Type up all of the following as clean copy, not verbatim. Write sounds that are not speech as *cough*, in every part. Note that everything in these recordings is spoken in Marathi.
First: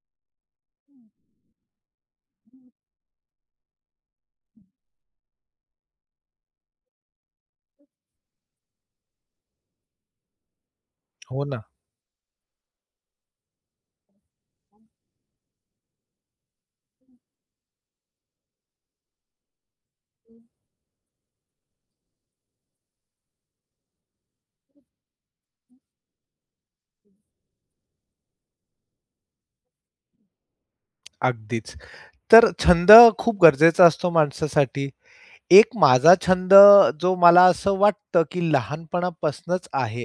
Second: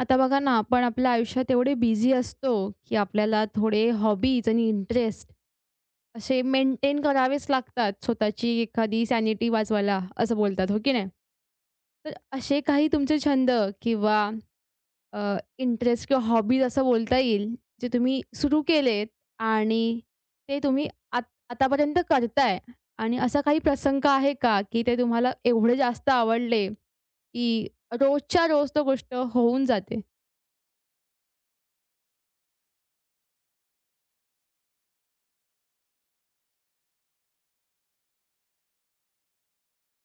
आता बघा ना, आपण आपल्या आयुष्यात एवढे बिझी असतो, की आपल्याला थोडे हॉबीज आणि इंटरेस्ट असे मेंटेन करावेच लागतात. स्वतःची एखादी सॅनिटी वाचवायला असं बोलतात, हो की नाही? हो ना, तर असे काही तुमचे छंद किंवा इंटरेस्ट किंवा हॉबीज असं बोलता येईल, जे तुम्ही सुरू केलेत आणि ते तुम्ही आतापर्यंत करताय. आणि असा काही प्रसंग आहे का, की ते तुम्हाला एवढे जास्त आवडले, की रोजच्या रोज तो गोष्ट होऊन जाते? अगदीच. तर छंद खूप गरजेचा असतो माणसासाठी. एक माझा छंद जो मला असं वाटतं, की लहानपणापासूनच आहे,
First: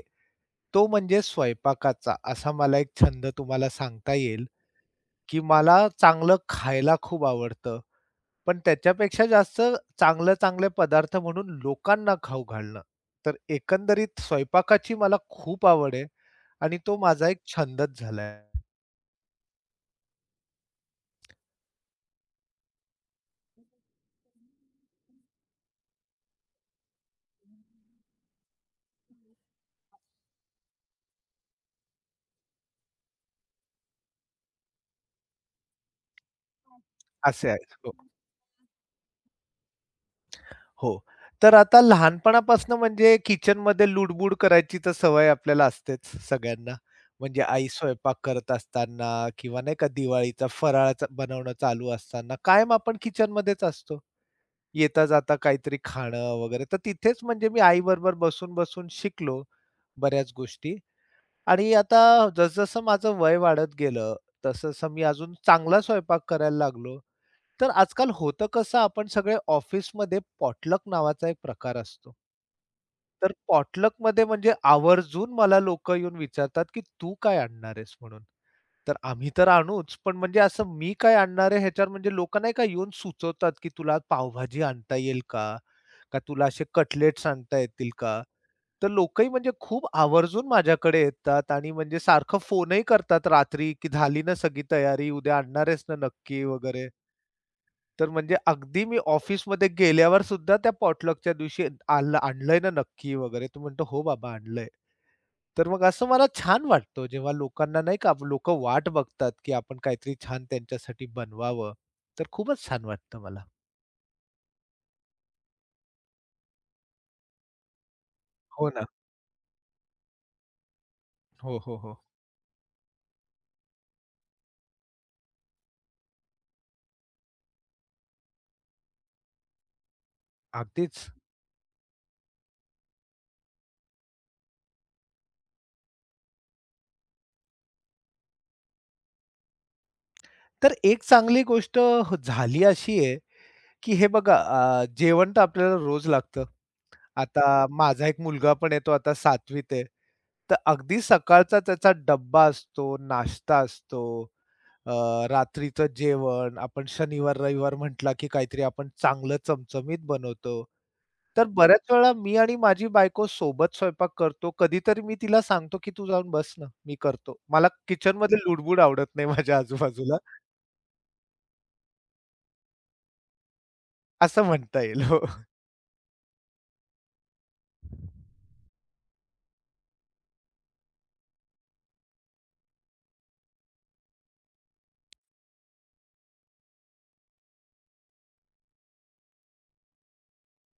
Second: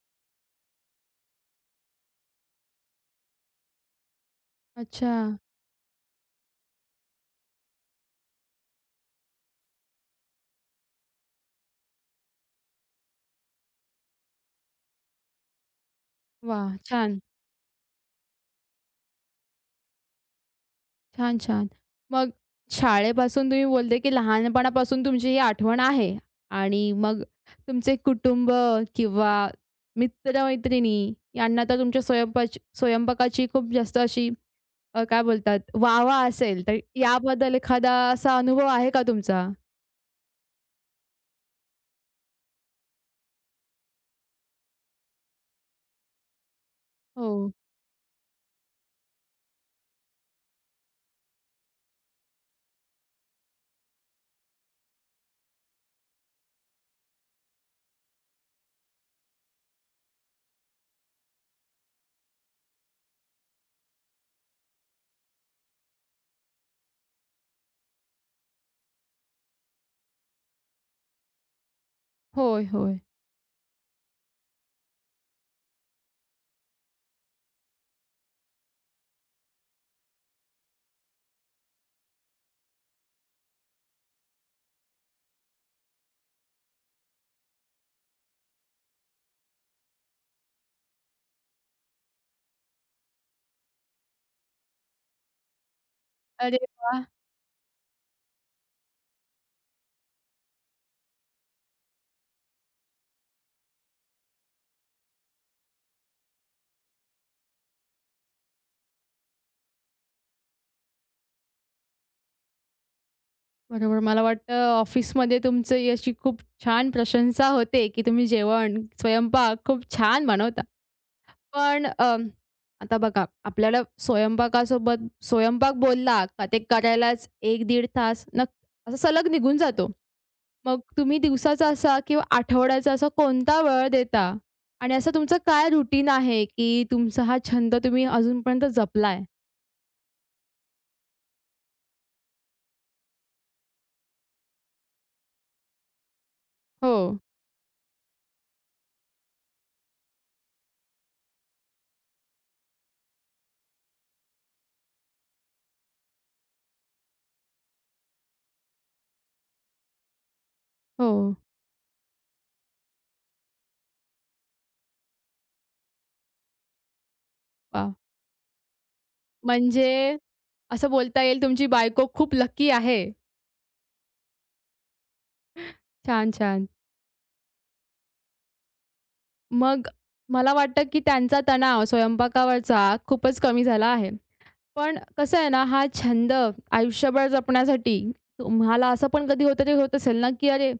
तो म्हणजे स्वयंपाकाचा. असा मला एक छंद तुम्हाला सांगता येईल, अच्छा. की मला चांगलं खायला खूप आवडतं. पण त्याच्यापेक्षा जास्त चांगले-चांगले पदार्थ म्हणून लोकांना खाऊ घालणं. तर एकंदरीत स्वयंपाकाची मला खूप आवड आहे वाह! आणि तो छान, माझा एक छंदच झालाय. छान, छान. मग शाळेपासून तुम्ही बोलले, की लहानपणापासून तुमची ही आठवण आहे. आणि मग तुमचे कुटुंब किंवा मित्र-मैत्रिणी यांना तर तुमच्या स्वयंपाकाची खूप जास्त अशी काय बोलतात, वाह असेल, तर असे याबद्दल आहे. हो. एखादा असा अनुभव आहे का तुमचा? हो. तर आता लहानपणापासून म्हणजे किचनमध्ये लुडबुड करायची तर सवय आपल्याला असतेच सगळ्यांना. म्हणजे हो. आई स्वयंपाक करत असताना किंवा नाही का दिवाळीचा फराळ च बनवणं चालू असताना कायम आपण किचनमध्येच असतो. येता-जाता काहीतरी खाणं वगैरे. तर तिथेच म्हणजे मी आईबरोबर बसून-बसून शिकलो बऱ्याच गोष्टी आणि आता जसं माझं वय वाढत गेलं, तसं मी अजून चांगला स्वयंपाक करायला लागलो. तर आजकाल होतं कसं आपण सगळे ऑफिसमध्ये पॉटलक नावाचा एक प्रकार असतो. होय, होय. तर पॉटलकमध्ये म्हणजे आवर्जून मला लोकं येऊन विचारतात, की "तू काय आणणार आहेस?" म्हणून. तर आम्ही तर आणूच, पण म्हणजे असं मी काय आणणार आहे ह्याच्यावर म्हणजे लोकं नाही का येऊन सुचवतात, की "तुला पावभाजी आणता येईल का? का तुला असे कटलेट्स आणता येतील का?" तर लोकंही म्हणजे खूप आवर्जून माझ्याकडे येतात आणि म्हणजे सारखं फोनही करतात रात्री, की "झाली ना सगळी तयारी? उद्या आणणार आहेस ना नक्की?" अरे वगैरे. वाह! तर म्हणजे अगदी मी ऑफिसमध्ये गेल्यावर सुद्धा त्या पॉटलकच्या दिवशी आणलंय ना नक्की वगैरे. तो म्हणतो, "हो बाबा आणलंय." तर मग असं मला छान वाटतं जेव्हा लोकांना नाही का लोकं वाट बघतात, की आपण काहीतरी छान त्यांच्यासाठी बनवावं. तर खूपच छान वाटतं मला. बरोबर. मला वाटतं ऑफिसमध्ये तुमची अशी खूप छान प्रशंसा होते, की तुम्ही हो जेवण, ना. स्वयंपाक खूप छान बनवता. हो, हो, पण हो. आता बघा, आपल्याला स्वयंपाकासोबत, स्वयंपाक बोलला का ते करायलाच 1-1.5 तास असं सलग निघून जातो. मग अगदीच. तुम्ही दिवसाचा असा किंवा आठवड्याचा असा कोणता वेळ देता? आणि असं तुमचं काय रुटीन आहे, की तुमचा हा छंद तुम्ही अजूनपर्यंत जपलाय? तर एक चांगली गोष्ट झाली अशी आहे, की हे बघा जेवण तर आपल्याला रोज लागतं. हो, आता माझा एक मुलगा पण आहे, तो आता 7वीत आहे. तर अगदी सकाळचा त्याचा डब्बा असतो, नाश्ता असतो, अ, रात्रीचं जेवण, आपण शनिवार-रविवार म्हटला की काहीतरी आपण चांगलं चमचमीत बनवतो. हो. तर बऱ्याच वेळा मी आणि माझी बायको सोबत स्वयंपाक करतो. कधीतरी मी तिला सांगतो, की "तू जाऊन बस ना, मी करतो." मला वाह! किचनमध्ये लुडबुड आवडत नाही माझ्या आजूबाजूला म्हणजे असं बोलता येईल, तुमची बायको खूप लकी आहे. असं म्हणता येईल. हो. छान, छान. मग मला वाटतं, की त्यांचा तणाव स्वयंपाकावरचा खूपच कमी झाला आहे. पण कसं आहे ना, हा छंद आयुष्यभर जपण्यासाठी तुम्हाला असं पण कधी होतं, ते होत असेल ना, की "अरे,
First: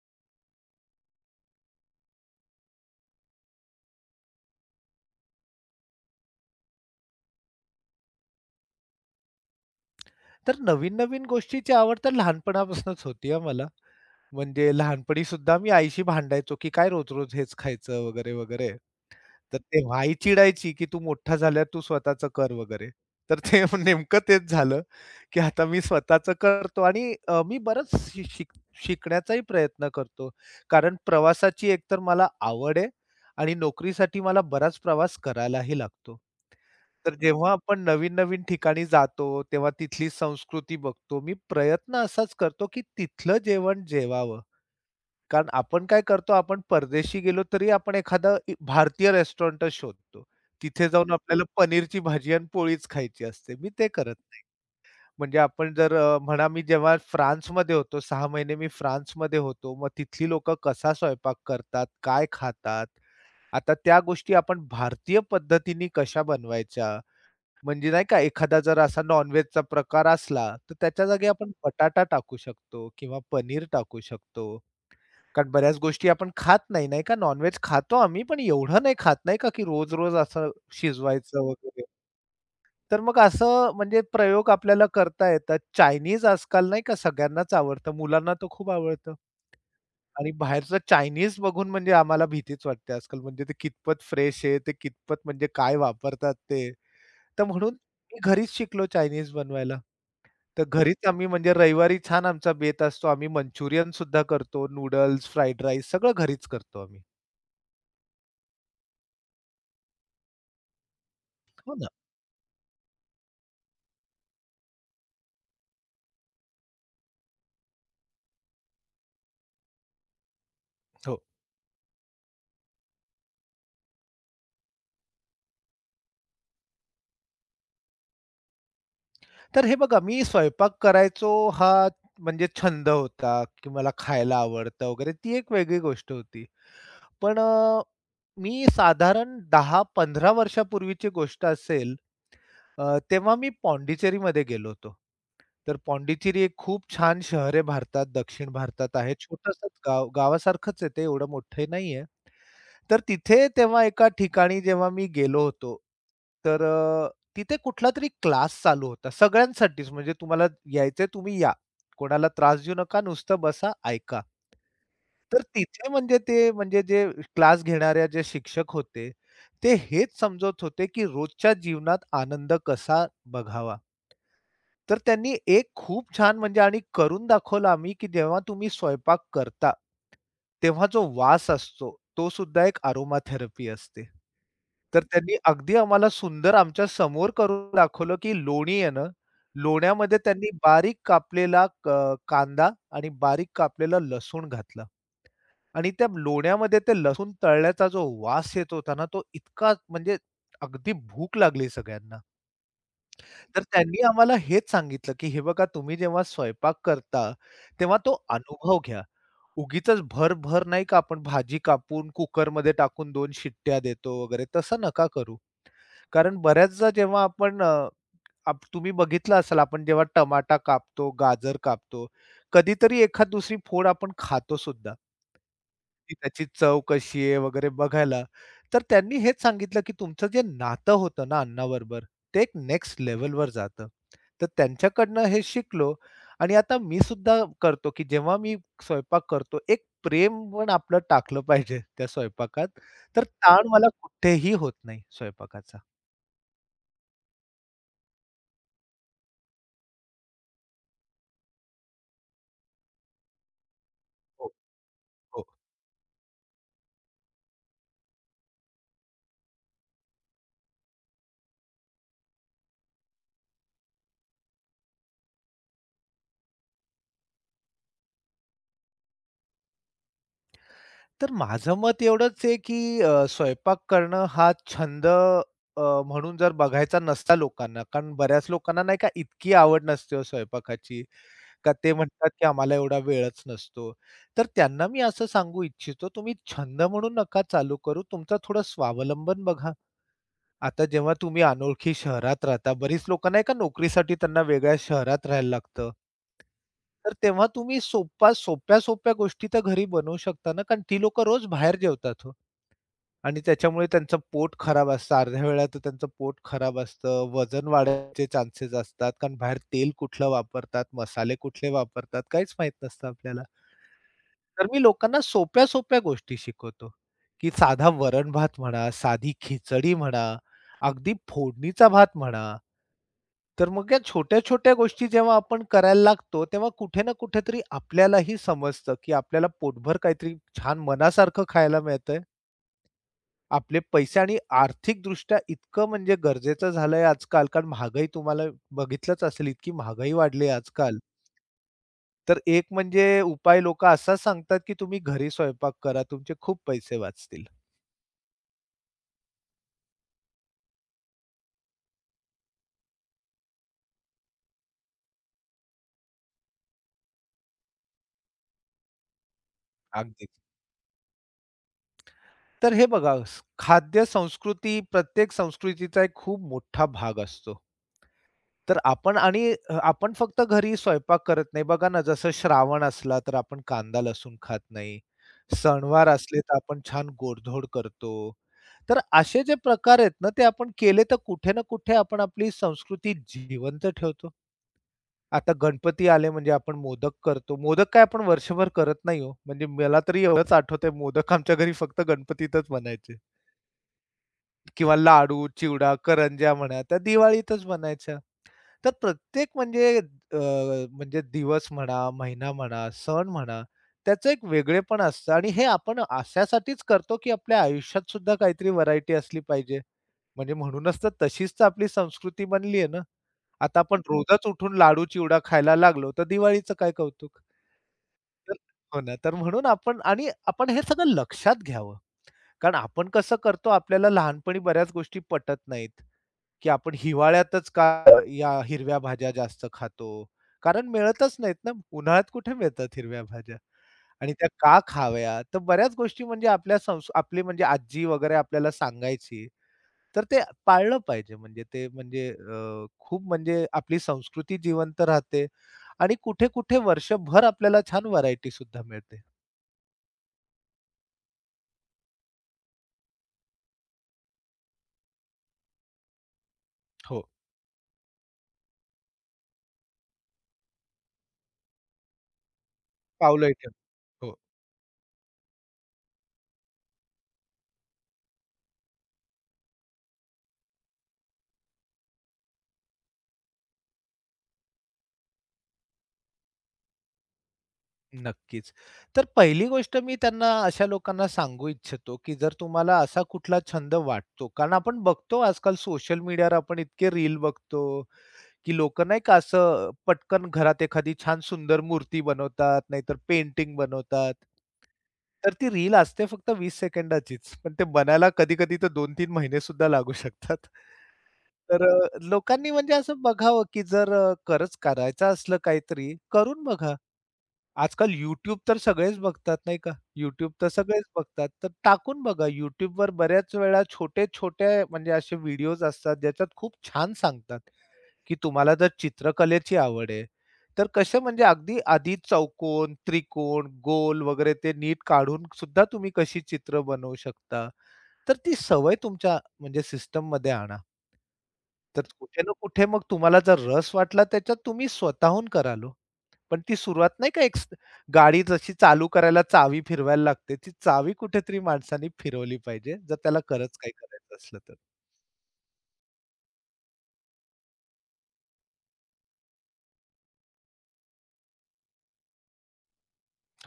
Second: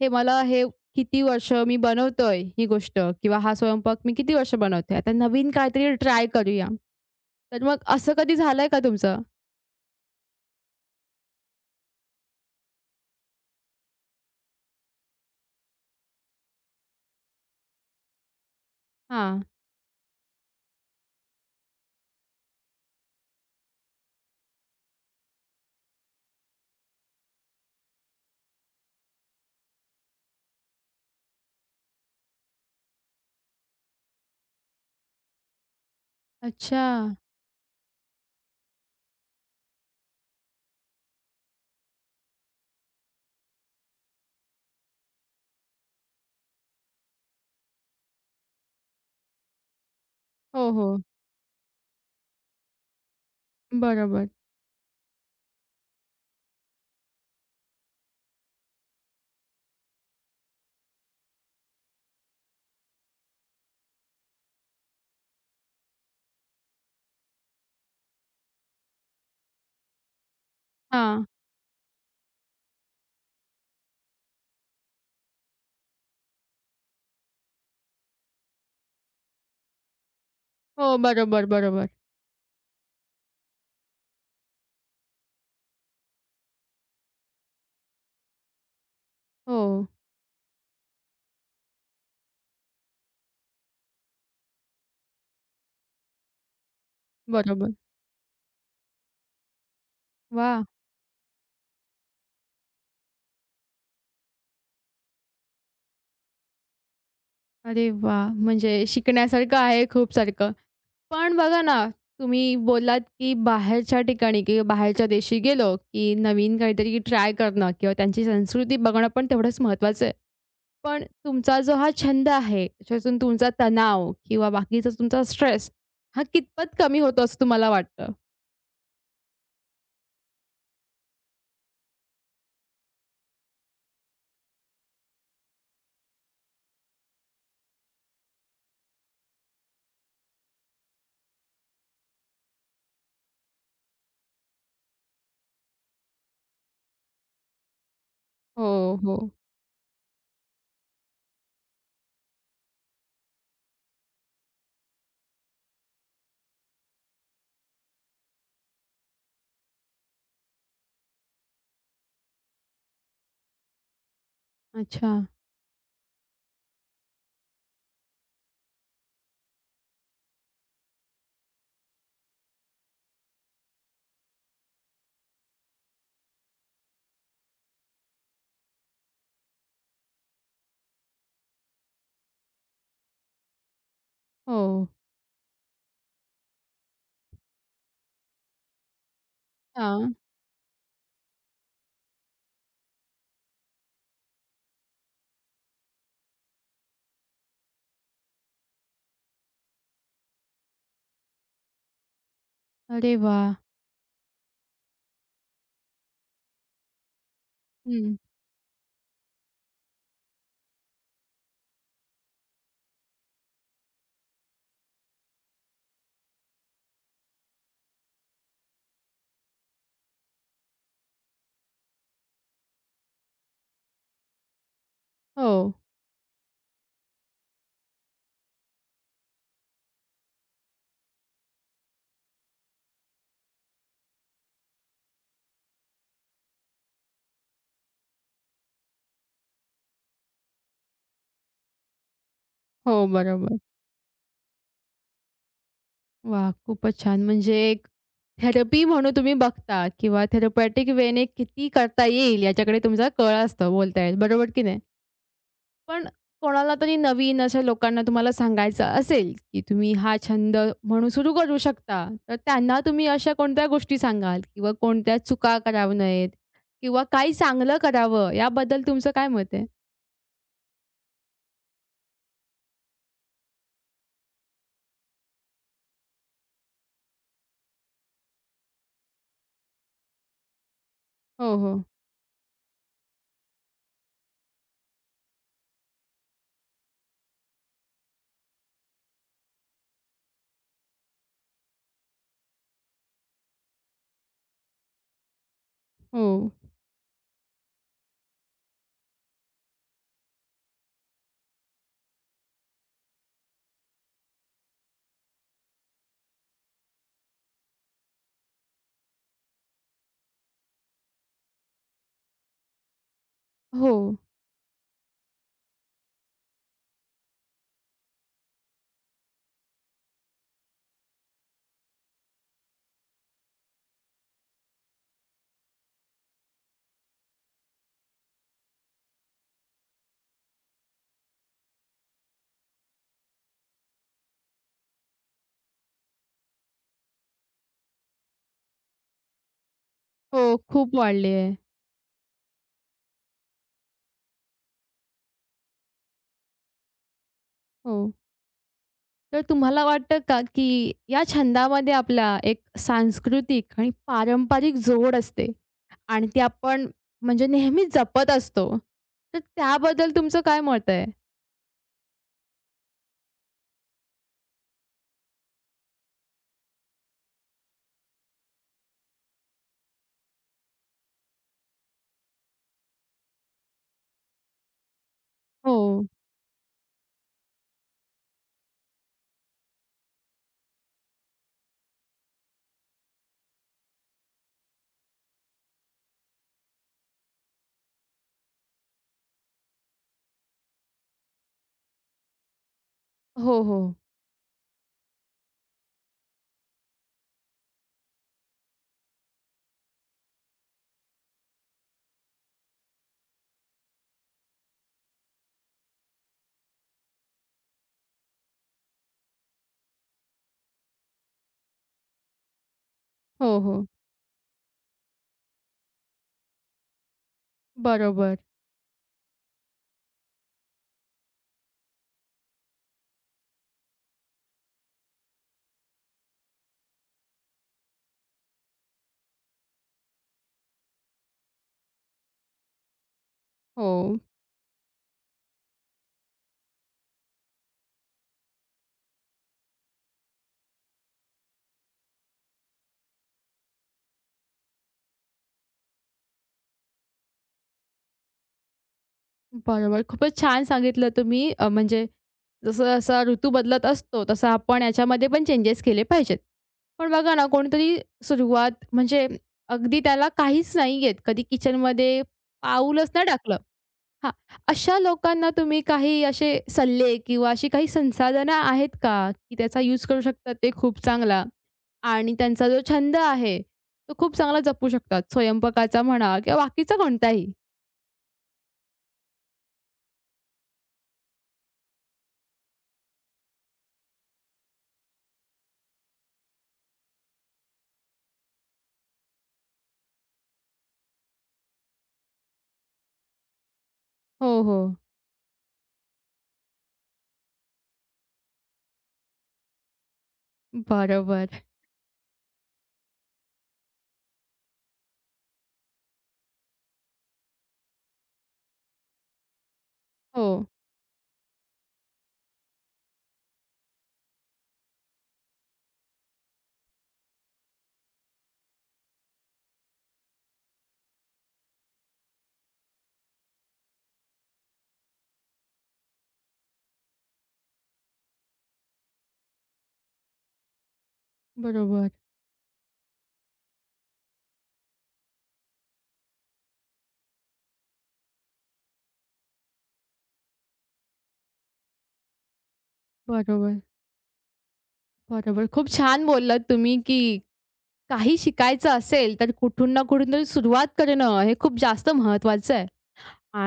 हे किती वर्ष मी बनवतोय ही गोष्ट, किंवा हा स्वयंपाक मी किती वर्ष बनवते. आता नवीन काहीतरी ट्राय करूया." तर मग असं कधी झालंय का तुमचं? तर नवीन-नवीन गोष्टीची आवड तर लहानपणापासूनच होती हां मला. म्हणजे लहानपणीसुद्धा मी आईशी भांडायचो, की "काय रोज-रोज हेच खायचं?" वगैरे, वगैरे. हां. तर तेव्हा आई चिडायची, की "तू मोठा झाल्यावर तू स्वतःचं कर" वगैरे. तर ते *laughs* नेमकं तेच झालं, की आता मी स्वतःचं करतो आणि मी बरंच शि शिक शिकण्याचाही प्रयत्न करतो. कारण प्रवासाची एकतर मला आवड आहे आणि नोकरीसाठी मला बराच प्रवास करायलाही लागतो. अच्छा. तर जेव्हा आपण नवीन-नवीन ठिकाणी जातो, तेव्हा तिथली संस्कृती बघतो. मी प्रयत्न असाच करतो, की तिथलं जेवण जेवावं. कारण आपण काय करतो, आपण परदेशी गेलो तरी आपण एखादं भारतीय रेस्टॉरंटच शोधतो. हो, तिथे हो. जाऊन आपल्याला पनीरची भाजी आणि पोळीच खायची असते. मी ते करत बरोबर. नाही. म्हणजे आपण जर म्हणा मी जेव्हा फ्रान्समध्ये होतो, 6 महिने मी फ्रान्समध्ये होतो. मग तिथली लोकं कसा स्वयंपाक करतात, काय खातात. आता त्या गोष्टी आपण भारतीय पद्धतीने कशा बनवायच्या. म्हणजे नाही का एखादा जर असा नॉन प्रकार असला, तर त्याच्या हां. जागी आपण बटाटा टाकू शकतो किंवा पनीर टाकू शकतो. कारण बऱ्याच गोष्टी आपण खात नाही, नाही का? नॉन-व्हेज खातो आम्ही, पण एवढं नाही खात, नाही का, की रोज-रोज असं हो, शिजवायचं बरोबर, वगैरे. बरोबर. तर मग असं म्हणजे प्रयोग आपल्याला करता येतात. चायनीज आजकाल नाही का सगळ्यांनाच आवडतं. मुलांना तर खूप आवडतं. हो, आणि बाहेरचं चायनीज बघून म्हणजे आम्हाला भीतीच वाटते आजकाल. म्हणजे ते कितपत फ्रेश आहे, ते कितपत म्हणजे काय वापरतात ते. तर बरोबर. म्हणून मी घरीच शिकलो चायनीज बनवायला. वाह! तर घरीच आम्ही म्हणजे रविवारी छान आमचा बेत असतो. आम्ही मंचुरियन सुद्धा करतो, नूडल्स, फ्राईड राईस सगळं घरीच करतो आम्ही. अरे वा, म्हणजे शिकण्यासारखं आहे खूप सारखं. पण बघा हो ना, तुम्ही बोललात, की बाहेरच्या ठिकाणी किंवा बाहेरच्या देशी गेलो, की नवीन काहीतरी ट्राय करणं किंवा त्यांची संस्कृती बघणं, पण तेवढंच महत्त्वाचं आहे. पण हो. तुमचा जो हा छंद आहे, त्याच्यातून तुमचा तणाव किंवा बाकीचा तुमचा स्ट्रेस हा कितपत कमी होतो, असं तुम्हाला वाटतं? तर हे बघा मी स्वयंपाक करायचो हा म्हणजे छंद होता, की मला खायला आवडतं वगैरे ती एक वेगळी गोष्ट होती. पण मी साधारण 10-15 वर्षापूर्वीची गोष्ट असेल तेव्हा मी पॉंडिचेरीमध्ये गेलो होतो. तर पॉंडिचेरी एक खूप छान शहर आहे भारतात, दक्षिण हो, भारतात आहे. हो. छोटंसंच गाव, गावासारखंच आहे ते एवढं मोठं नाहीये. तर तिथे तेव्हा एका ठिकाणी जेव्हा मी गेलो होतो, तर तिथे कुठला तरी क्लास चालू होता सगळ्यांसाठीच. म्हणजे तुम्हाला यायचंय तुम्ही या. कोणाला त्रास देऊ नका, नुसतं बसा, ऐका. अच्छा. तर तिथे म्हणजे ते म्हणजे जे क्लास घेणाऱ्या जे शिक्षक होते, ते हेच समजवत होते, की रोजच्या जीवनात आनंद कसा बघावा. तर त्यांनी एक खूप छान म्हणजे आणि करून दाखवलं आम्ही, की जेव्हा तुम्ही स्वयंपाक करता, तेव्हा जो वास असतो, तो सुद्धा एक अरोमा थेरपी असते. हो. तर त्यांनी अगदी आम्हाला सुंदर आमच्या समोर करून दाखवलं, की लोणी आहे ना, हां. लोण्यामध्ये त्यांनी बारीक कापलेला कांदा आणि बारीक कापलेलं लसूण घातलं. आणि त्या लोण्यामध्ये ते लसूण तळल्याचा जो वास येत होता ना, तो इतका म्हणजे अगदी भूक लागली सगळ्यांना. अरे वाह! तर त्यांनी आम्हाला हेच सांगितलं, की "हे बघा तुम्ही जेव्हा स्वयंपाक करता, तेव्हा तो हं. अनुभव घ्या. उगीचच भर-भर नाही का आपण भाजी कापून कुकरमध्ये टाकून दोन शिट्ट्या देतो वगैरे तसं नका करू." कारण बऱ्याचदा जेव्हा आपण तुम्ही बघितलं असाल आपण जेव्हा टमाटा कापतो, गाजर कापतो, कधीतरी एखाद दुसरी फोड आपण खातो सुद्धा. हो. की त्याची चव कशी आहे वगैरे बघायला. तर त्यांनी हेच सांगितलं, की तुमचं जे नातं होतं ना अन्नाबरोबर, ते एक नेक्स्ट लेव्हलवर जातं. तर त्यांच्याकडनं हे शिकलो आणि आता मी सुद्धा करतो, की जेव्हा मी स्वयंपाक करतो, एक प्रेम पण आपलं टाकलं पाहिजे त्या स्वयंपाकात. हो, तर बरोबर. ताण मला कुठेही होत नाही स्वयंपाकाचा. वाह! खूपच छान. म्हणजे एक थेरपी म्हणून तुम्ही बघता, किंवा थेरपॅटिक वेने किती करता येईल याच्याकडे तुमचा कळ असतो, बोलता येईल, बरोबर हो, की नाही? हो. पण कोणाला तरी नवीन अशा लोकांना तुम्हाला सांगायचं असेल, की तुम्ही हा छंद म्हणून सुरू करू शकता, तर त्यांना तुम्ही अशा कोणत्या गोष्टी सांगाल किंवा कोणत्या चुका करावू नयेत, किंवा काही चांगलं करावं, याबद्दल तुमचं काय मत आहे? तर माझं मत एवढंच आहे, की स्वयंपाक करणं हा छंद म्हणून जर बघायचा नसता लोकांना, कारण बऱ्याच लोकांना नाही का इतकी आवड नसते हो स्वयंपाकाची, हो, का हो. ते म्हणतात, की आम्हाला एवढा वेळच नसतो. तर त्यांना मी असं सांगू इच्छितो, तुम्ही छंद म्हणून नका चालू करू, तुमचा थोडा स्वावलंबन बघा. आता जेव्हा तुम्ही अनोळखी शहरात राहता, बरीच लोकं नाही का नोकरीसाठी त्यांना वेगळ्या शहरात राहायला लागतं. हो. तर तेव्हा तुम्ही सोप्या-सोप्या गोष्टी तर घरी बनवू शकता ना, कारण ती लोकं रोज बाहेर जेवतात हो आणि त्याच्यामुळे त्यांचं पोट खराब असतं. अर्ध्या वेळा तर त्यांचं पोट खराब असतं, वजन वाढायचे चान्सेस असतात, कारण बाहेर तेल कुठलं वापरतात, मसाले कुठले वापरतात, काहीच माहीत नसतं आपल्याला. हो. तर मी लोकांना सोप्या-सोप्या गोष्टी शिकवतो, की साधा वरण-भात म्हणा, साधी खिचडी म्हणा, अगदी फोडणीचा भात म्हणा. तर मग या छोट्या-छोट्या गोष्टी जेव्हा आपण करायला लागतो, तेव्हा कुठे ना कुठेतरी आपल्यालाही समजतं, की आपल्याला पोटभर काहीतरी छान मनासारखं खायला मिळतंय. आपले पैसे आणि आर्थिकदृष्ट्या इतकं म्हणजे गरजेचं झालंय आजकाल, कारण महागाई तुम्हाला बघितलंच असेल, इतकी महागाई हो, वाढली आहे खूप आजकाल. वाढली आहे. तर एक म्हणजे उपाय लोकं असा सांगतात, की तुम्ही घरी स्वयंपाक करा, तुमचे खूप पैसे वाचतील. हो. तर तुम्हाला वाटतं का, की या छंदामध्ये आपला एक सांस्कृतिक आणि पारंपरिक जोड असते, आणि ती आपण म्हणजे नेहमी जपत असतो. तर त्याबद्दल अगदीच. तुमचं काय मत आहे? तर हे बघा, खाद्य संस्कृती प्रत्येक संस्कृतीचा एक खूप मोठा भाग असतो. तर आपण आणि आपण फक्त घरी स्वयंपाक करत नाही. बघा ना, जसं श्रावण असला तर आपण कांदा लसूण खात नाही. हो. सणवार असले तर आपण छान गोडधोड करतो. तर असे जे प्रकार आहेत ना, ते आपण केले तर कुठे ना कुठे आपण आपली संस्कृती जिवंत ठेवतो. आता गणपती आले म्हणजे आपण मोदक करतो. मोदक काय आपण वर्षभर करत नाही हो. म्हणजे मला तरी एवढंच आठवतंय मोदक आमच्या घरी फक्त गणपतीतच बनायचे हो, हो. किंवा लाडू, चिवडा, करंज्या म्हणा त्या दिवाळीतच बनायच्या. तर प्रत्येक म्हणजे अ, म्हणजे दिवस म्हणा, महिना म्हणा, सण म्हणा, त्याचं एक वेगळेपण असतं आणि हे आपण अशासाठीच करतो, की आपल्या आयुष्यात सुद्धा काहीतरी व्हरायटी असली पाहिजे. म्हणजे म्हणूनच तर तशीच तर आपली संस्कृती बनली आहे ना. हो, आता हो. आपण हो. रोजच उठून लाडू-चिवडा खायला लागलो, तर दिवाळीचं काय कौतुक? बरोबर. तर हो ना, तर म्हणून आपण आणि आपण हे सगळं लक्षात घ्यावं. कारण आपण कसं करतो, आपल्याला लहानपणी बऱ्याच गोष्टी पटत नाहीत. की आपण हिवाळ्यातच का या हिरव्या भाज्या जास्त खातो? कारण मिळतच नाहीत ना. उन्हाळ्यात कुठे मिळतात हिरव्या भाज्या हो. आणि त्या का खाव्या? तर बऱ्याच गोष्टी म्हणजे आपल्या आपली म्हणजे आजी वगैरे आपल्याला सांगायची. तर ते पाळलं पाहिजे म्हणजे ते म्हणजे खूप म्हणजे आपली संस्कृती जिवंत राहते आणि कुठे-कुठे वर्षभर आपल्याला छान व्हरायटी सुद्धा मिळते. बरोबर. खूपच छान सांगितलं तुम्ही. म्हणजे जसं-जसा ऋतू बदलत असतो, तसं आपण याच्यामध्ये पण चेंजेस केले पाहिजेत. पण हो. बघा ना, कोणतरी सुरुवात, म्हणजे अगदी त्याला काहीच नाही येत, कधी किचनमध्ये पाऊलच नाही पावलंही टाकलं. ठेव हां. हो. अशा लोकांना तुम्ही काही असे सल्ले किंवा अशी काही संसाधनं आहेत का, की त्याचा यूज करू शकतात ते खूप चांगला, आणि त्यांचा जो छंद आहे, तो खूप चांगला जपू शकतात? स्वयंपाकाचा म्हणा किंवा बाकीचा कोणताही? नक्कीच. तर पहिली गोष्ट मी त्यांना अशा लोकांना सांगू इच्छितो, की जर तुम्हाला असा कुठला छंद वाटतो, कारण आपण बघतो आजकाल सोशल मीडियावर आपण इतके रील बघतो, की लोकं नाही का असं पटकन घरात एखादी छान सुंदर मूर्ती बनवतात, नाहीतर पेंटिंग बनवतात. हो, हो. तर ती रील असते फक्त 20 सेकंदाचीच, पण ते बनायला कधी-कधी तर 2-3 महिने सुद्धा लागू शकतात. बरोबर. तर लोकांनी म्हणजे असं बघावं, की जर खरंच करायचं असलं काहीतरी, करून बघा. आजकाल YouTube तर सगळेच बघतात नाही का? हो. YouTube तर सगळेच बघतात. तर टाकून बघा YouTubeवर बऱ्याच वेळा छोटे-छोटे म्हणजे असे व्हिडिओज असतात ज्याच्यात खूप छान सांगतात, की तुम्हाला जर चित्रकलेची आवड आहे, तर कसे म्हणजे अगदी आधी चौकोन, त्रिकोण, गोल वगैरे ते नीट काढून सुद्धा तुम्ही कशी चित्र बनवू शकता. तर ती सवय तुमच्या म्हणजे सिस्टममध्ये आणा. तर बरोबर, कुठे ना कुठे मग तुम्हाला जर रस वाटला त्याच्यात तुम्ही स्वतःहून करालो हो. पण ती सुरुवात नाही का एक गाडी जशी चालू करायला चावी फिरवायला लागते, ती चावी कुठेतरी माणसाने फिरवली पाहिजे, जर त्याला खरंच बरोबर, काही करायचं असलं तर. बरोबर. खूप छान बोललात तुम्ही, की काही शिकायचं असेल, तर कुठून ना कुठून तरी सुरुवात करणं हे खूप जास्त महत्त्वाचं आहे.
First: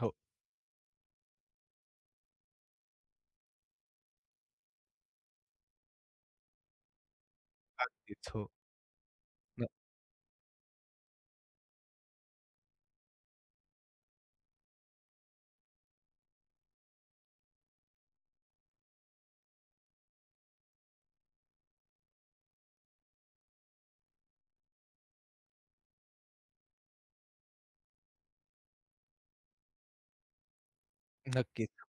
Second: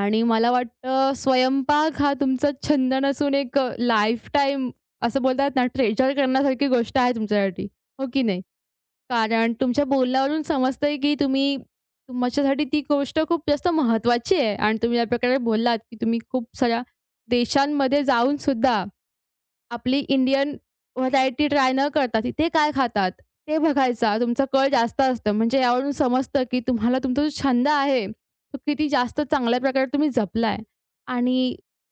हो. मला वाटतं स्वयंपाक हा तुमचा छंद नसून एक लाईफटाईम, असं बोलतात ना, ट्रेजर करण्यासारखी गोष्ट आहे तुमच्यासाठी, हो की अगदीच, नाही? हो. कारण न तुमच्या बोलण्यावरून समजतंय, की तुम्ही, तुमच्यासाठी ती गोष्ट खूप जास्त महत्त्वाची आहे. आणि तुम्ही या प्रकारे बोललात, की तुम्ही खूप साऱ्या देशांमध्ये जाऊन सुद्धा आपली इंडियन व्हरायटी ट्राय न करता तिथे काय खातात, ते बघायचा तुमचा कल जास्त असतं. म्हणजे यावरून समजतं, की तुम्हाला तुमचा जो छंद आहे, तो किती जास्त चांगल्या प्रकारे तुम्ही जपलाय. आणि नक्कीच,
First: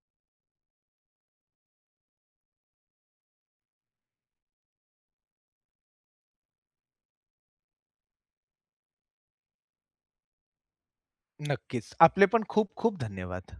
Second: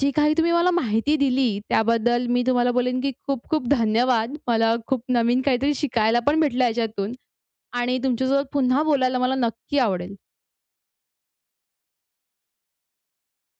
जी काही तुम्ही मला माहिती दिली, त्याबद्दल मी तुम्हाला बोलेन, की खूप-खूप धन्यवाद. मला खूप नवीन काहीतरी शिकायला पण भेटलं याच्यातून, आणि तुमच्यासोबत पुन्हा बोलायला मला नक्की आवडेल. नक्कीच. आपले पण खूप खूप धन्यवाद.